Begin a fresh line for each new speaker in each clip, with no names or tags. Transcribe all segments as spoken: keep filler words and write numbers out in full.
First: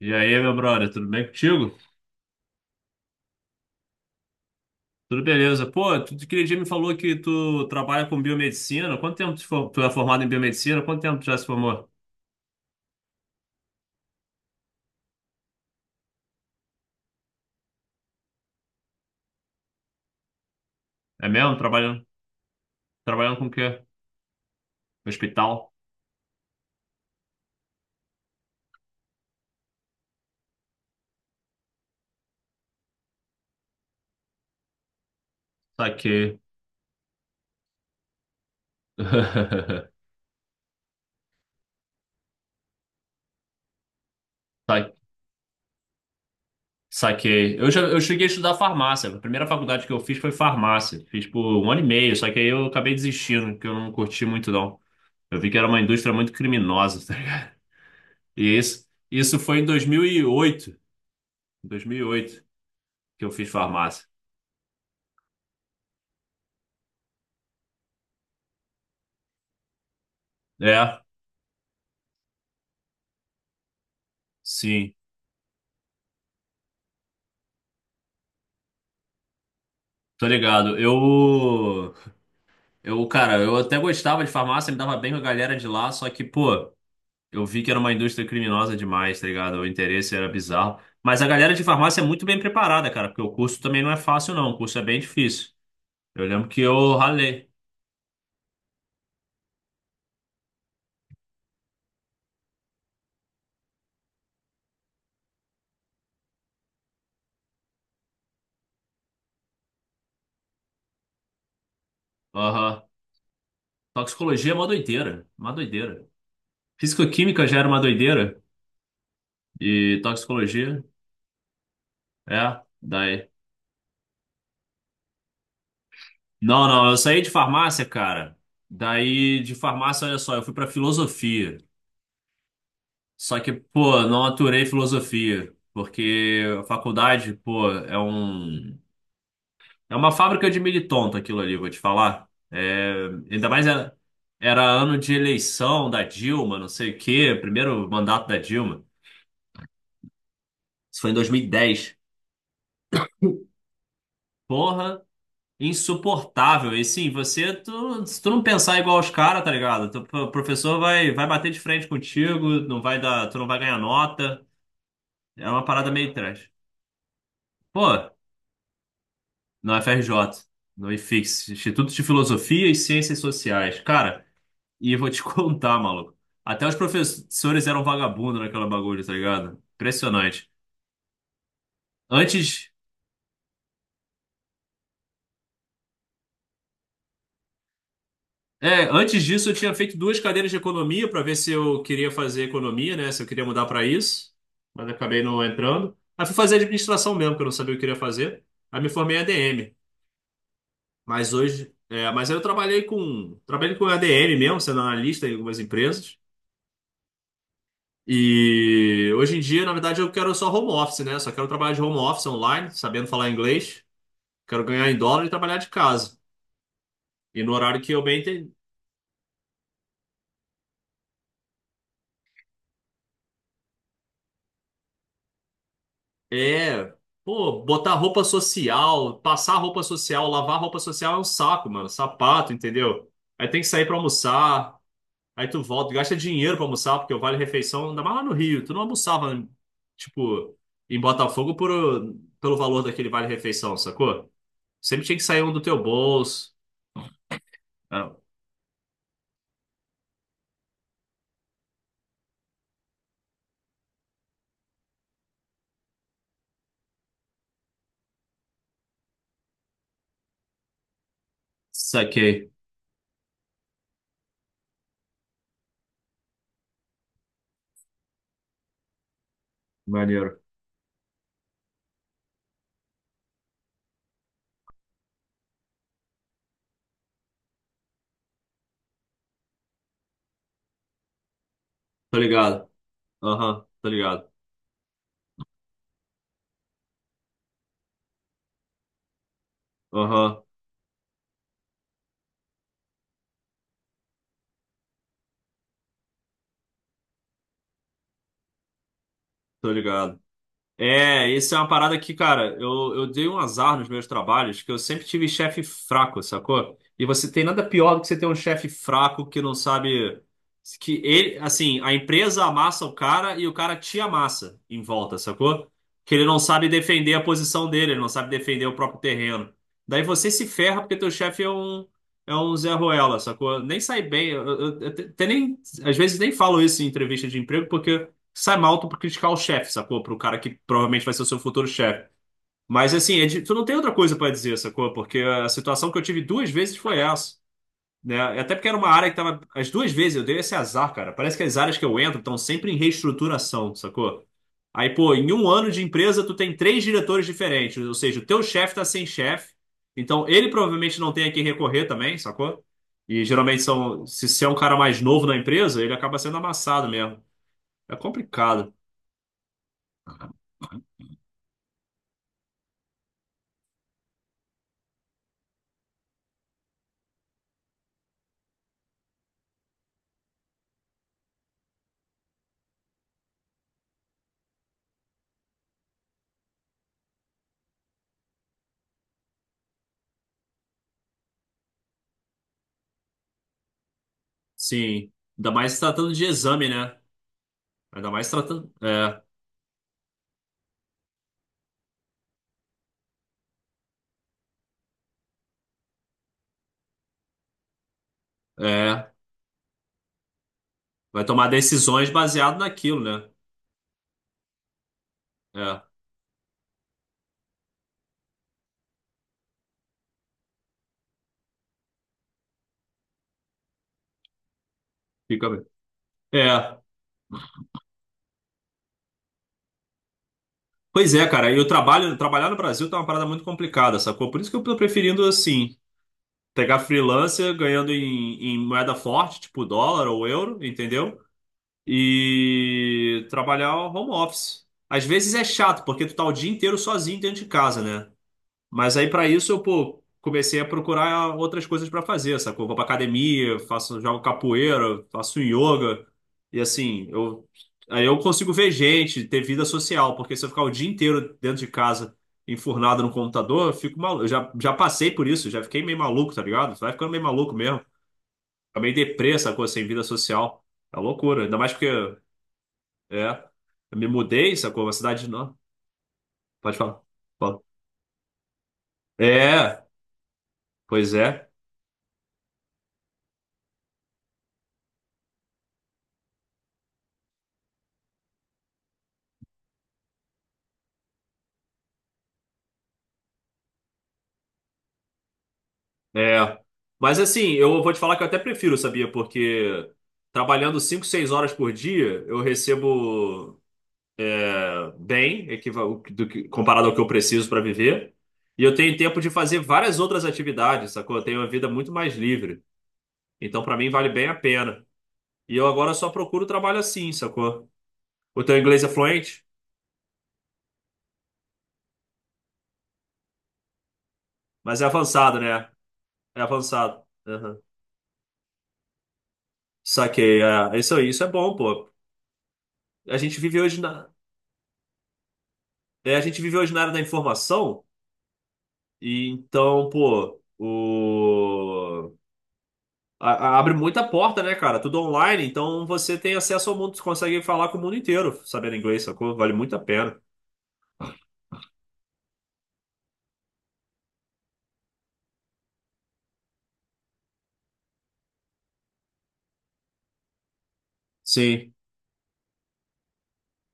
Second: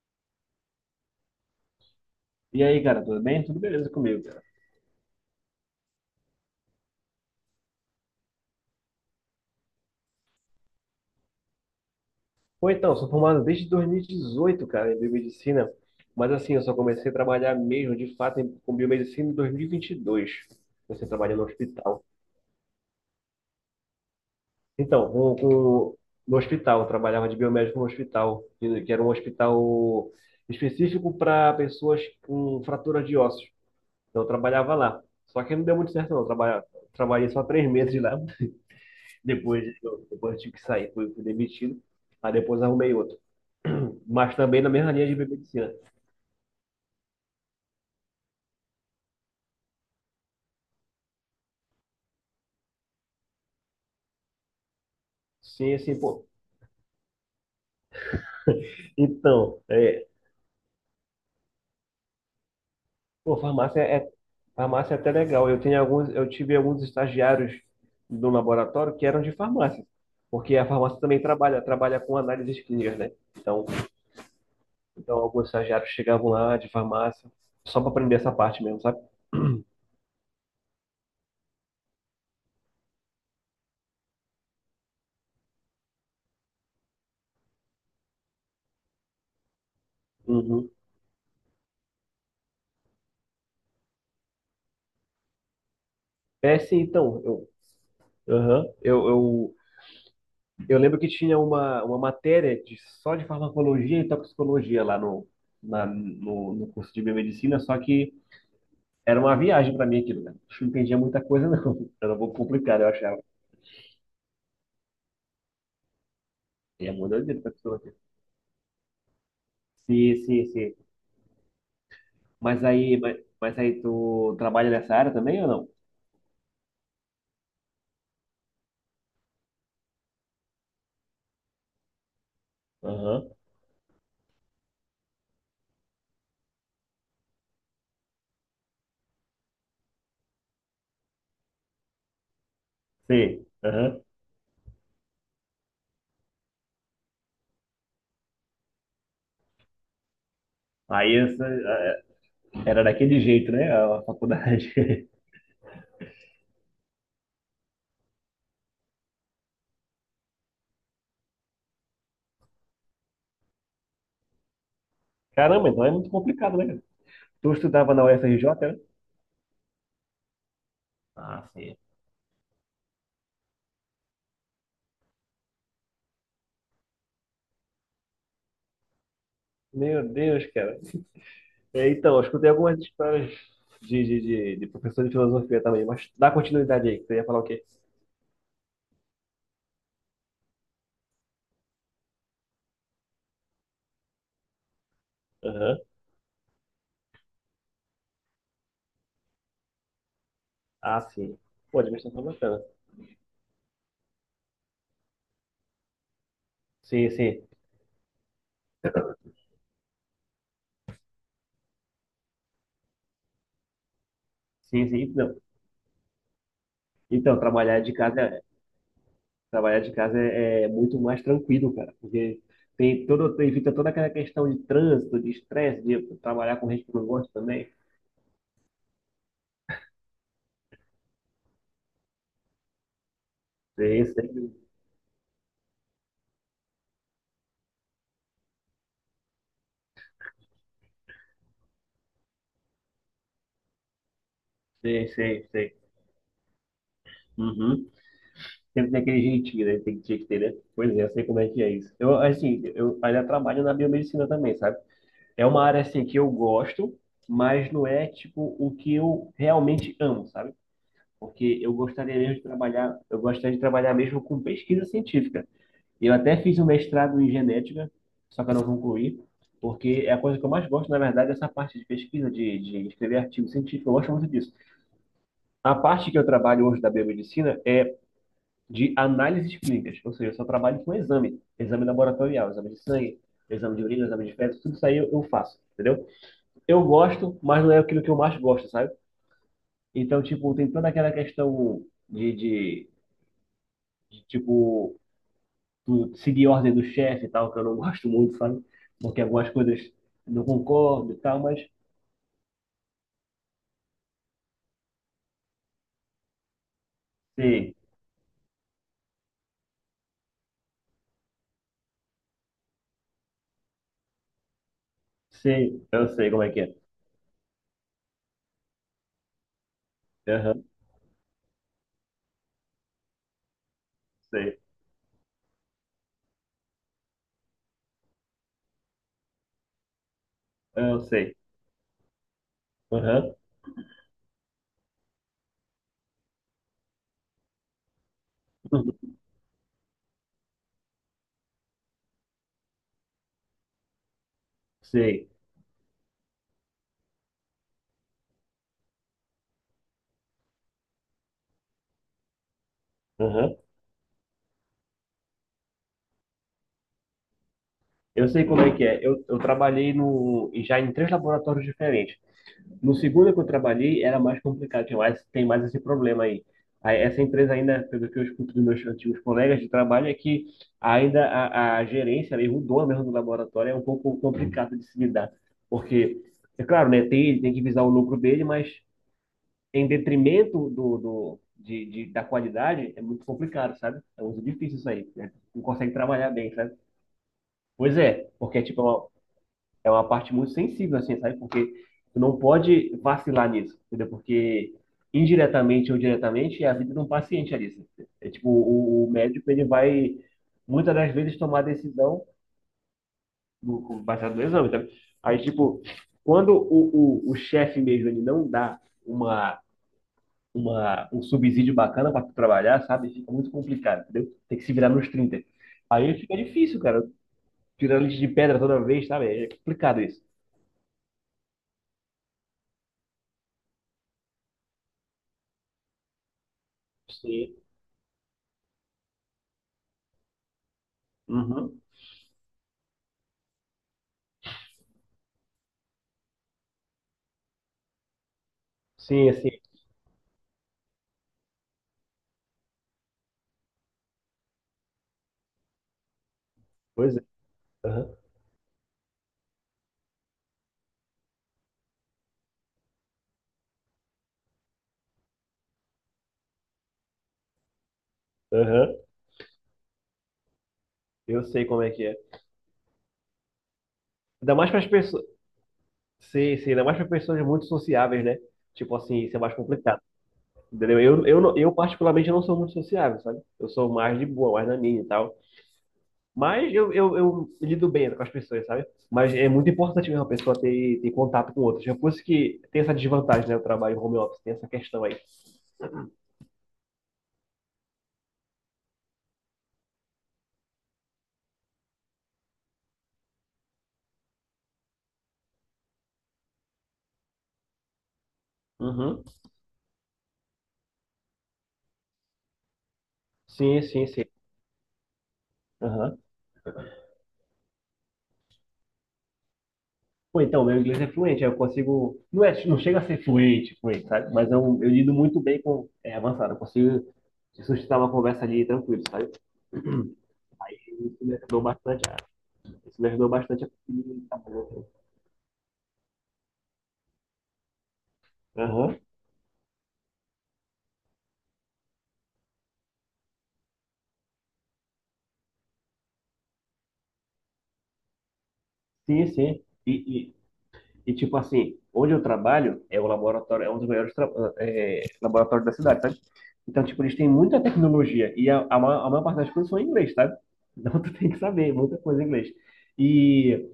E aí, meu brother, tudo bem contigo?
E aí, cara, tudo bem? Tudo beleza comigo, cara?
Tudo beleza. Pô, tu aquele dia me falou que tu trabalha com biomedicina. Quanto tempo tu, for- tu é formado em biomedicina? Quanto tempo tu já se formou?
Pô, então, sou formado desde dois mil e dezoito, cara, em biomedicina, mas assim, eu só comecei a trabalhar mesmo, de fato, em- com biomedicina em dois mil e vinte e dois. Comecei a
É
trabalhar no
mesmo?
hospital.
Trabalhando, trabalhando com o quê? No
Então, com,
hospital?
com- no hospital, eu trabalhava de biomédico no hospital, que que era um hospital específico para pessoas com fratura de ossos. Então, eu trabalhava lá. Só que não deu muito certo, não. Eu
Saquei.
trabalha- trabalhei só três meses lá, depois, eu- depois eu tive que sair, fui, fui demitido. Aí depois arrumei outro, mas também na mesma
Sa-
linha de biomedicina.
Saquei. Eu, já, eu cheguei a estudar farmácia. A primeira faculdade que eu fiz foi farmácia. Fiz por um ano e meio, só que aí eu acabei desistindo, porque eu não curti muito, não. Eu vi que era
Sim,
uma
assim,
indústria
pô.
muito criminosa. Tá ligado? E isso, isso foi
Então,
em
é,
dois mil e oito. Em dois mil e oito que eu
pô,
fiz
farmácia
farmácia.
é, farmácia é até legal. Eu tenho alguns, eu tive alguns estagiários do laboratório que eram de farmácia, porque a
É.
farmácia também trabalha, trabalha com análises clínicas, né? Então,
Sim,
então alguns estagiários chegavam lá de farmácia só para aprender essa parte mesmo, sabe?
tô ligado. Eu, eu, cara, eu até gostava de farmácia, me dava bem com a galera de lá, só que, pô, eu vi que era uma indústria criminosa demais, tá ligado? O interesse era
Uhum.
bizarro. Mas a galera de farmácia é muito bem preparada, cara, porque o curso também não é fácil, não. O curso é bem difícil. Eu lembro
É,
que
sim,
eu
então, eu,
ralei.
aham, eu, eu Eu lembro que tinha uma, uma matéria de, só de farmacologia e toxicologia lá no, na- no, no curso de biomedicina, só que era uma viagem para mim aquilo, né? Não entendia muita coisa, não. Era um pouco complicado,
Aham.
eu achava.
Toxicologia é uma doideira, uma doideira.
E é muito doideira
Fisicoquímica já era uma
toxicologia.
doideira e
Sim, sim, sim.
toxicologia, é,
Mas aí, mas,
daí.
mas aí tu trabalha nessa área também ou não?
Não, não, eu saí de farmácia, cara. Daí, de farmácia, olha só, eu fui pra filosofia.
Aham.
Só que, pô, não aturei filosofia, porque a faculdade, pô, é um é uma fábrica de militonto aquilo ali, vou te falar. É,
Sim.
ainda mais era,
Aham.
era ano de eleição da Dilma, não sei o quê, primeiro mandato da Dilma. Isso foi em
Aí essa,
dois mil e dez.
eh, era daquele jeito, né? A faculdade.
Porra, insuportável. E sim, você, tu, se tu não pensar igual os caras, tá ligado? Tu- O professor vai, vai bater de frente contigo, não vai dar, tu não vai ganhar nota. É uma
Caramba, então é
parada
muito
meio trash.
complicado, né, cara? Tu estudava na
Pô.
U F R J, né?
No F R J, no ifix,
Ah, sim.
Instituto de Filosofia e Ciências Sociais. Cara, e eu vou te contar, maluco. Até os professores eram vagabundos naquela bagulho, tá ligado?
Meu Deus,
Impressionante.
cara. É, então, eu escutei
Antes,
algumas histórias de, de, de, de professor de filosofia também, mas dá continuidade aí, que você ia falar o quê?
é, antes disso eu tinha feito duas cadeiras de economia para ver se eu queria fazer economia, né? Se eu queria mudar para isso, mas acabei não
Aham.
entrando. Aí fui fazer administração mesmo, porque eu não sabia o que eu queria fazer. Aí me formei em A D M,
Ah,
mas
sim.
hoje,
Pô,
é,
administração é
mas aí eu
bacana.
trabalhei com, trabalhei com A D M mesmo, sendo analista em algumas empresas.
Sim, sim.
E hoje em dia, na verdade, eu quero só home office, né? Só quero trabalhar de home office online, sabendo falar inglês. Quero
Sim,
ganhar em
sim.
dólar e
Então,
trabalhar de casa.
então
E no horário
trabalhar
que
de
eu bem
casa, é-
entendo,
trabalhar de casa é, é muito mais tranquilo, cara, porque tem todo, tem- evita toda aquela questão de trânsito, de estresse, de trabalhar com gente
é,
que não gosta
pô,
também.
botar roupa social, passar roupa social, lavar roupa social é um saco, mano. Sapato, entendeu? Aí tem que sair pra
Sei, sei,
almoçar, aí tu volta, gasta dinheiro pra almoçar, porque o vale refeição, ainda mais lá no Rio, tu não almoçava, tipo, em Botafogo por, pelo valor daquele vale refeição, sacou? Sempre
sei,
tinha que sair
sei,
um do
sei.
teu bolso.
Uhum. Sempre tem aquele jeitinho, né? Tem que tinha que ter, né? Pois é, eu sei como é que é isso. Eu, assim, eu ainda trabalho na biomedicina também, sabe? É uma área assim que eu gosto, mas não é tipo o que eu realmente amo, sabe? Porque eu gostaria mesmo de
Saquei.
trabalhar, eu gostaria de trabalhar mesmo com pesquisa científica. Eu até fiz um mestrado em genética, só que eu não concluí, porque é a coisa
Maneiro.
que eu mais gosto, na verdade, é essa parte de pesquisa, de, de escrever artigo científico, eu gosto muito disso. A parte que eu trabalho hoje da biomedicina é de análises clínicas, ou seja, eu só trabalho com exame, exame
Tô
laboratorial,
ligado.
exame de sangue,
Aham,
exame de
tô
urina, exame
ligado.
de fezes, tudo isso aí eu eu faço, entendeu? Eu gosto, mas não é aquilo que eu mais gosto, sabe? Então,
Aham,
tipo, tem toda aquela questão de, de, de, tipo, tu seguir a ordem do chefe e tal, que eu não gosto muito, sabe? Porque algumas
tô
coisas
ligado.
eu não concordo e
É,
tal,
isso é
mas
uma parada que, cara, eu, eu dei um azar nos meus trabalhos, que eu sempre tive chefe fraco, sacou? E você tem nada
sei,
pior do que você ter um chefe fraco que não sabe que ele, assim, a empresa amassa o cara e o cara te amassa em volta, sacou?
sei, eu
Que ele
sei
não
como é que
sabe
é.
defender a posição dele, ele não sabe defender o próprio terreno. Daí você se
Aham,
ferra porque teu chefe é um é um Zé Ruela, sacou? Nem sai bem, eu,
sei,
eu, eu te- te nem às vezes nem falo isso em entrevista de emprego porque sai mal tu por criticar o chefe, sacou? Pro cara que
eu
provavelmente vai ser o
sei,
seu futuro chefe. Mas assim, é
aham,
de- tu não tem outra coisa pra dizer, sacou? Porque a situação que eu tive duas vezes foi essa, né? Até porque era uma
uhum,
área que tava. As duas vezes eu dei esse azar, cara. Parece que as áreas que eu entro estão sempre em reestruturação, sacou? Aí, pô,
sei,
em um ano de empresa, tu tem três diretores diferentes. Ou seja, o teu chefe tá sem chefe. Então, ele provavelmente não tem a quem recorrer também, sacou? E
aham.
geralmente são, se, se é um cara mais novo na empresa, ele acaba sendo amassado mesmo. É
Eu sei como
complicado.
é que é. Eu, eu trabalhei no, já em três laboratórios diferentes. No segundo que eu trabalhei era mais complicado, tinha mais, tem mais esse problema aí. Aí, essa empresa ainda, pelo que eu escuto dos meus antigos colegas de trabalho, é que ainda a, a gerência, mesmo o dono mesmo do laboratório, é um pouco complicado de se lidar. Porque, é claro, né, tem, ele tem que visar o lucro dele, mas em detrimento do, do, de, de- da qualidade, é muito complicado, sabe? É muito difícil isso aí,
Sim.
né?
Ainda
Não
mais se
consegue
tratando de
trabalhar bem,
exame,
sabe?
né?
Pois
Ainda mais
é,
se
porque
tratando.
tipo,
É,
é uma parte muito sensível, assim, sabe? Porque tu não pode vacilar nisso, entendeu? Porque indiretamente ou diretamente é a vida de um paciente ali, assim. É tipo, o,
é.
o médico, ele vai muitas das
Vai
vezes
tomar
tomar a
decisões
decisão
baseado naquilo, né?
do, baseado no exame, tá? Aí,
É,
tipo, quando o, o, o chefe mesmo, ele não dá uma, uma, um subsídio bacana para tu trabalhar, sabe? Fica muito complicado, entendeu? Tem que se virar nos trinta.
fica bem.
Aí fica
É.
difícil, cara. Tirando leite de pedra toda vez, sabe? É complicado isso.
Pois é, cara. E o trabalho, trabalhar no Brasil tá uma parada muito complicada, sacou? Por isso que eu tô preferindo, assim, pegar freelancer
Sim.
ganhando em, em moeda forte, tipo dólar ou euro, entendeu?
Uhum.
E trabalhar home office. Às vezes é chato, porque tu tá o dia inteiro sozinho dentro de casa, né? Mas aí para
Sim, assim,
isso eu, pô, comecei a procurar outras coisas para fazer, sacou? Vou pra academia, faço, jogo capoeira, faço yoga. E assim,
pois é.
eu aí
Aham,
eu consigo ver gente, ter vida social, porque se eu ficar o dia inteiro dentro de casa, enfurnado no computador, eu fico maluco. Eu já, já passei por isso, já fiquei meio maluco, tá ligado? Vai ficando meio maluco mesmo. Fica meio
aham.
deprê, sacou? Sem vida social. É loucura.
Eu
Ainda
sei
mais
como
porque,
é que é.
é, eu me
Ainda
mudei,
mais para
sacou?
as
Uma
pessoas.
cidade não.
Sim, sim,
Pode
ainda mais
falar.
para pessoas
Fala.
muito sociáveis, né? Tipo assim, isso é mais
É,
complicado. Entendeu?
pois
Eu, eu,
é.
não- eu particularmente não sou muito sociável, sabe? Eu sou mais de boa, mais na minha e tal. Mas eu, eu, eu lido bem né, com as pessoas, sabe? Mas é muito importante mesmo a pessoa ter, ter contato com outros. É por isso que tem essa desvantagem, né? O trabalho home office, tem essa questão aí.
É. Mas assim, eu vou te falar que eu até prefiro, sabia? Porque trabalhando cinco, seis horas por dia, eu recebo eh, bem, equival- do que- comparado ao que eu preciso para viver. E eu tenho tempo
Uhum.
de fazer várias outras atividades, sacou? Eu tenho uma vida muito mais livre. Então, para
Sim,
mim,
sim,
vale
sim.
bem a pena. E eu agora só procuro trabalho assim, sacou? O teu inglês é fluente,
Pô, então, meu inglês é fluente, aí eu consigo. Não, é, não chega a ser fluente, fluente, sabe? Mas eu,
mas é
eu lido
avançado,
muito bem
né?
com. É
É
avançado, eu
avançado.
consigo
Aham.
sustentar uma conversa ali tranquilo, sabe? E
Saquei. É. Isso,
Isso
isso é
me
bom,
ajudou
pô.
bastante. a- Isso me
A
ajudou
gente vive
bastante a
hoje na,
conseguir trabalhar.
é, a gente vive hoje na era da informação.
Aham.
E então, pô, o... a- a- abre muita porta, né, cara? Tudo online, então você tem acesso ao mundo, você consegue falar com o mundo inteiro sabendo inglês,
Sim,
sacou? Vale
sim.
muito a pena.
E, e, e, tipo assim, onde eu trabalho é o laboratório, é um dos maiores tra- é, laboratórios da cidade, sabe? Então, tipo, eles têm muita tecnologia e a, a, ma- a maior parte das coisas são em inglês, sabe? Então, tu tem que saber
Sim,
muita coisa em inglês. E.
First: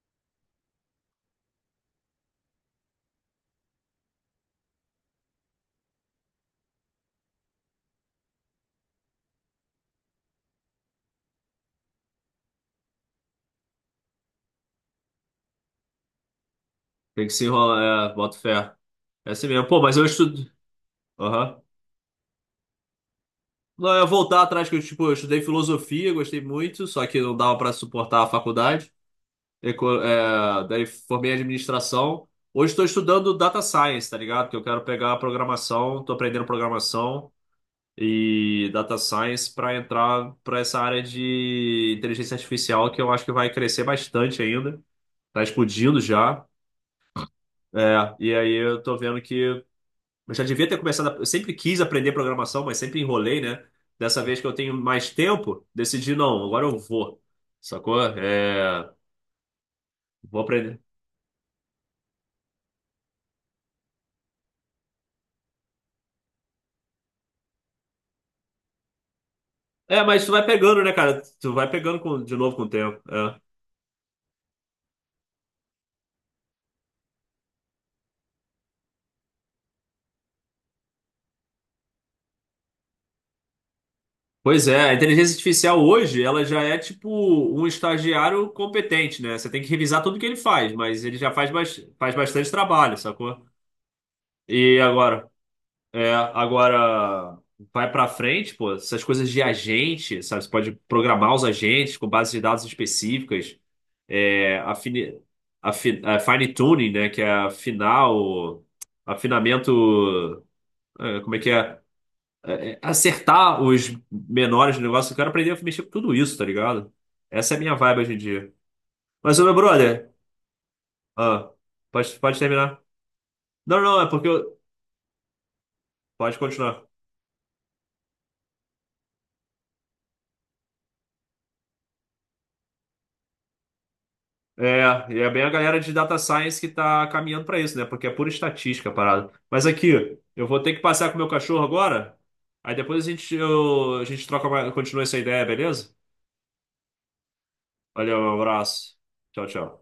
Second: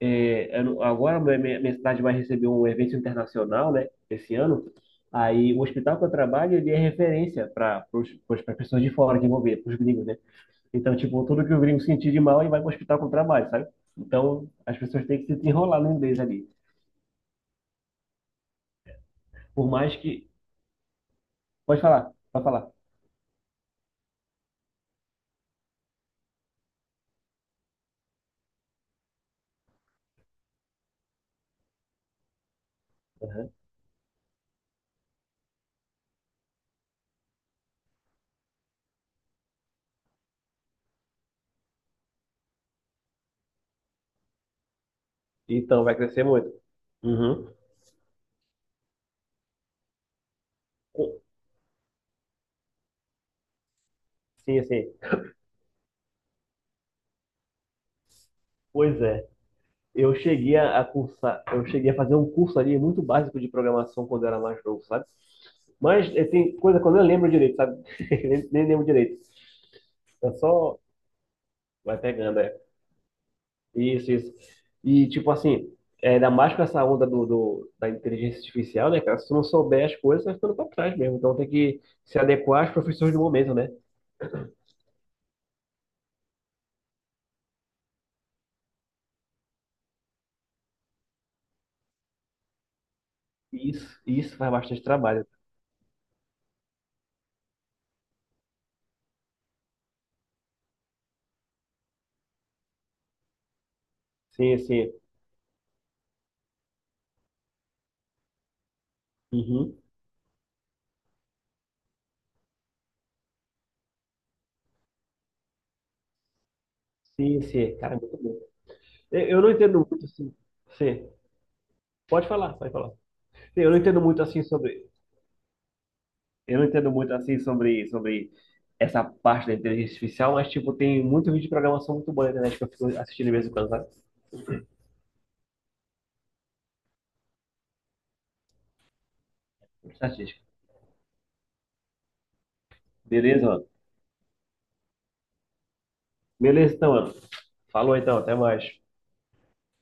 É, eu não- agora minha, minha minha cidade vai receber um evento internacional, né, esse ano. Aí o hospital que eu trabalho, ele é referência para para pessoas de fora que vão ver, para os gringos, né? Então, tipo, tudo que o gringo sentir de mal, ele vai para o hospital que eu trabalho, sabe? Então, as pessoas têm que se desenrolar no inglês ali.
tem que se enrolar, é, boto fé. É assim mesmo.
Por
Pô, mas
mais
eu
que...
estudo. Aham.
Pode falar, pode falar.
Não, eu ia voltar atrás, que eu, tipo, eu estudei filosofia, gostei muito, só que não dava pra suportar a faculdade. Eco- é, daí formei administração. Hoje estou estudando
Aham.
data science, tá ligado? Que eu quero pegar a programação, tô aprendendo programação. E data science para entrar para essa área de inteligência artificial que eu acho que vai crescer bastante ainda. Tá
Então, vai
explodindo
crescer
já.
muito. Uhum.
É, e aí eu tô vendo que eu já devia ter começado. a- Eu sempre quis aprender programação, mas sempre enrolei, né? Dessa vez que eu
Sim,
tenho
sim.
mais tempo, decidi não, agora eu vou. Sacou? É,
Pois é. Eu
vou
cheguei
aprender.
a cursar, eu cheguei a fazer um curso ali muito básico de programação quando eu era mais novo, sabe? Mas eh, tem coisa que eu nem lembro direito, sabe? Nem, nem lembro direito.
É, mas
É
tu vai
só.
pegando, né, cara? Tu vai
Vai
pegando com- de
pegando, é.
novo com o tempo. É.
Isso, isso. E, tipo assim, é, ainda mais com essa onda do, do- da inteligência artificial, né, cara? Se tu não souber as coisas, vai ficando pra trás mesmo. Então tem que se adequar às profissões do momento, né?
Pois é, a inteligência artificial hoje, ela já é tipo um estagiário competente, né? Você tem que revisar tudo que ele faz, mas ele já faz, bas- faz bastante trabalho, sacou?
E Isso, isso faz
E
bastante trabalho.
agora, é, agora vai pra frente, pô, essas coisas de agente, sabe? Você pode programar os agentes com bases de dados específicas,
Sim,
é,
sim.
afini, afi, é, fine tuning, né? Que é afinar o
Uhum.
afinamento, é, como é que é? É, é, acertar os menores do negócio. Eu quero aprender a mexer com tudo isso, tá ligado?
Sim,
Essa é a minha
sim. Cara, é
vibe hoje
muito
em
bom.
dia.
Eu,
Mas,
eu
ô
não
meu
entendo muito,
brother,
assim. Sim.
ah, pode,
Pode
pode
falar, pode
terminar.
falar. Sim, Eu não
Não,
entendo
não, é
muito
porque
assim
eu...
sobre,
Pode
eu não
continuar.
entendo muito assim sobre, sobre essa parte da inteligência artificial, mas tipo tem muito vídeo de programação muito bom na internet que eu fico assistindo de vez em quando, sabe?
É, e é bem a galera de data science que tá caminhando pra isso, né? Porque é pura estatística a parada. Mas aqui,
Estatística.
eu vou ter que passear com o meu cachorro agora. Aí depois a gente,
Beleza, mano?
eu- a gente troca, mais- continua essa ideia, beleza?
Beleza, então, mano. Falou então,
Valeu, um
até mais.
abraço. Tchau, tchau.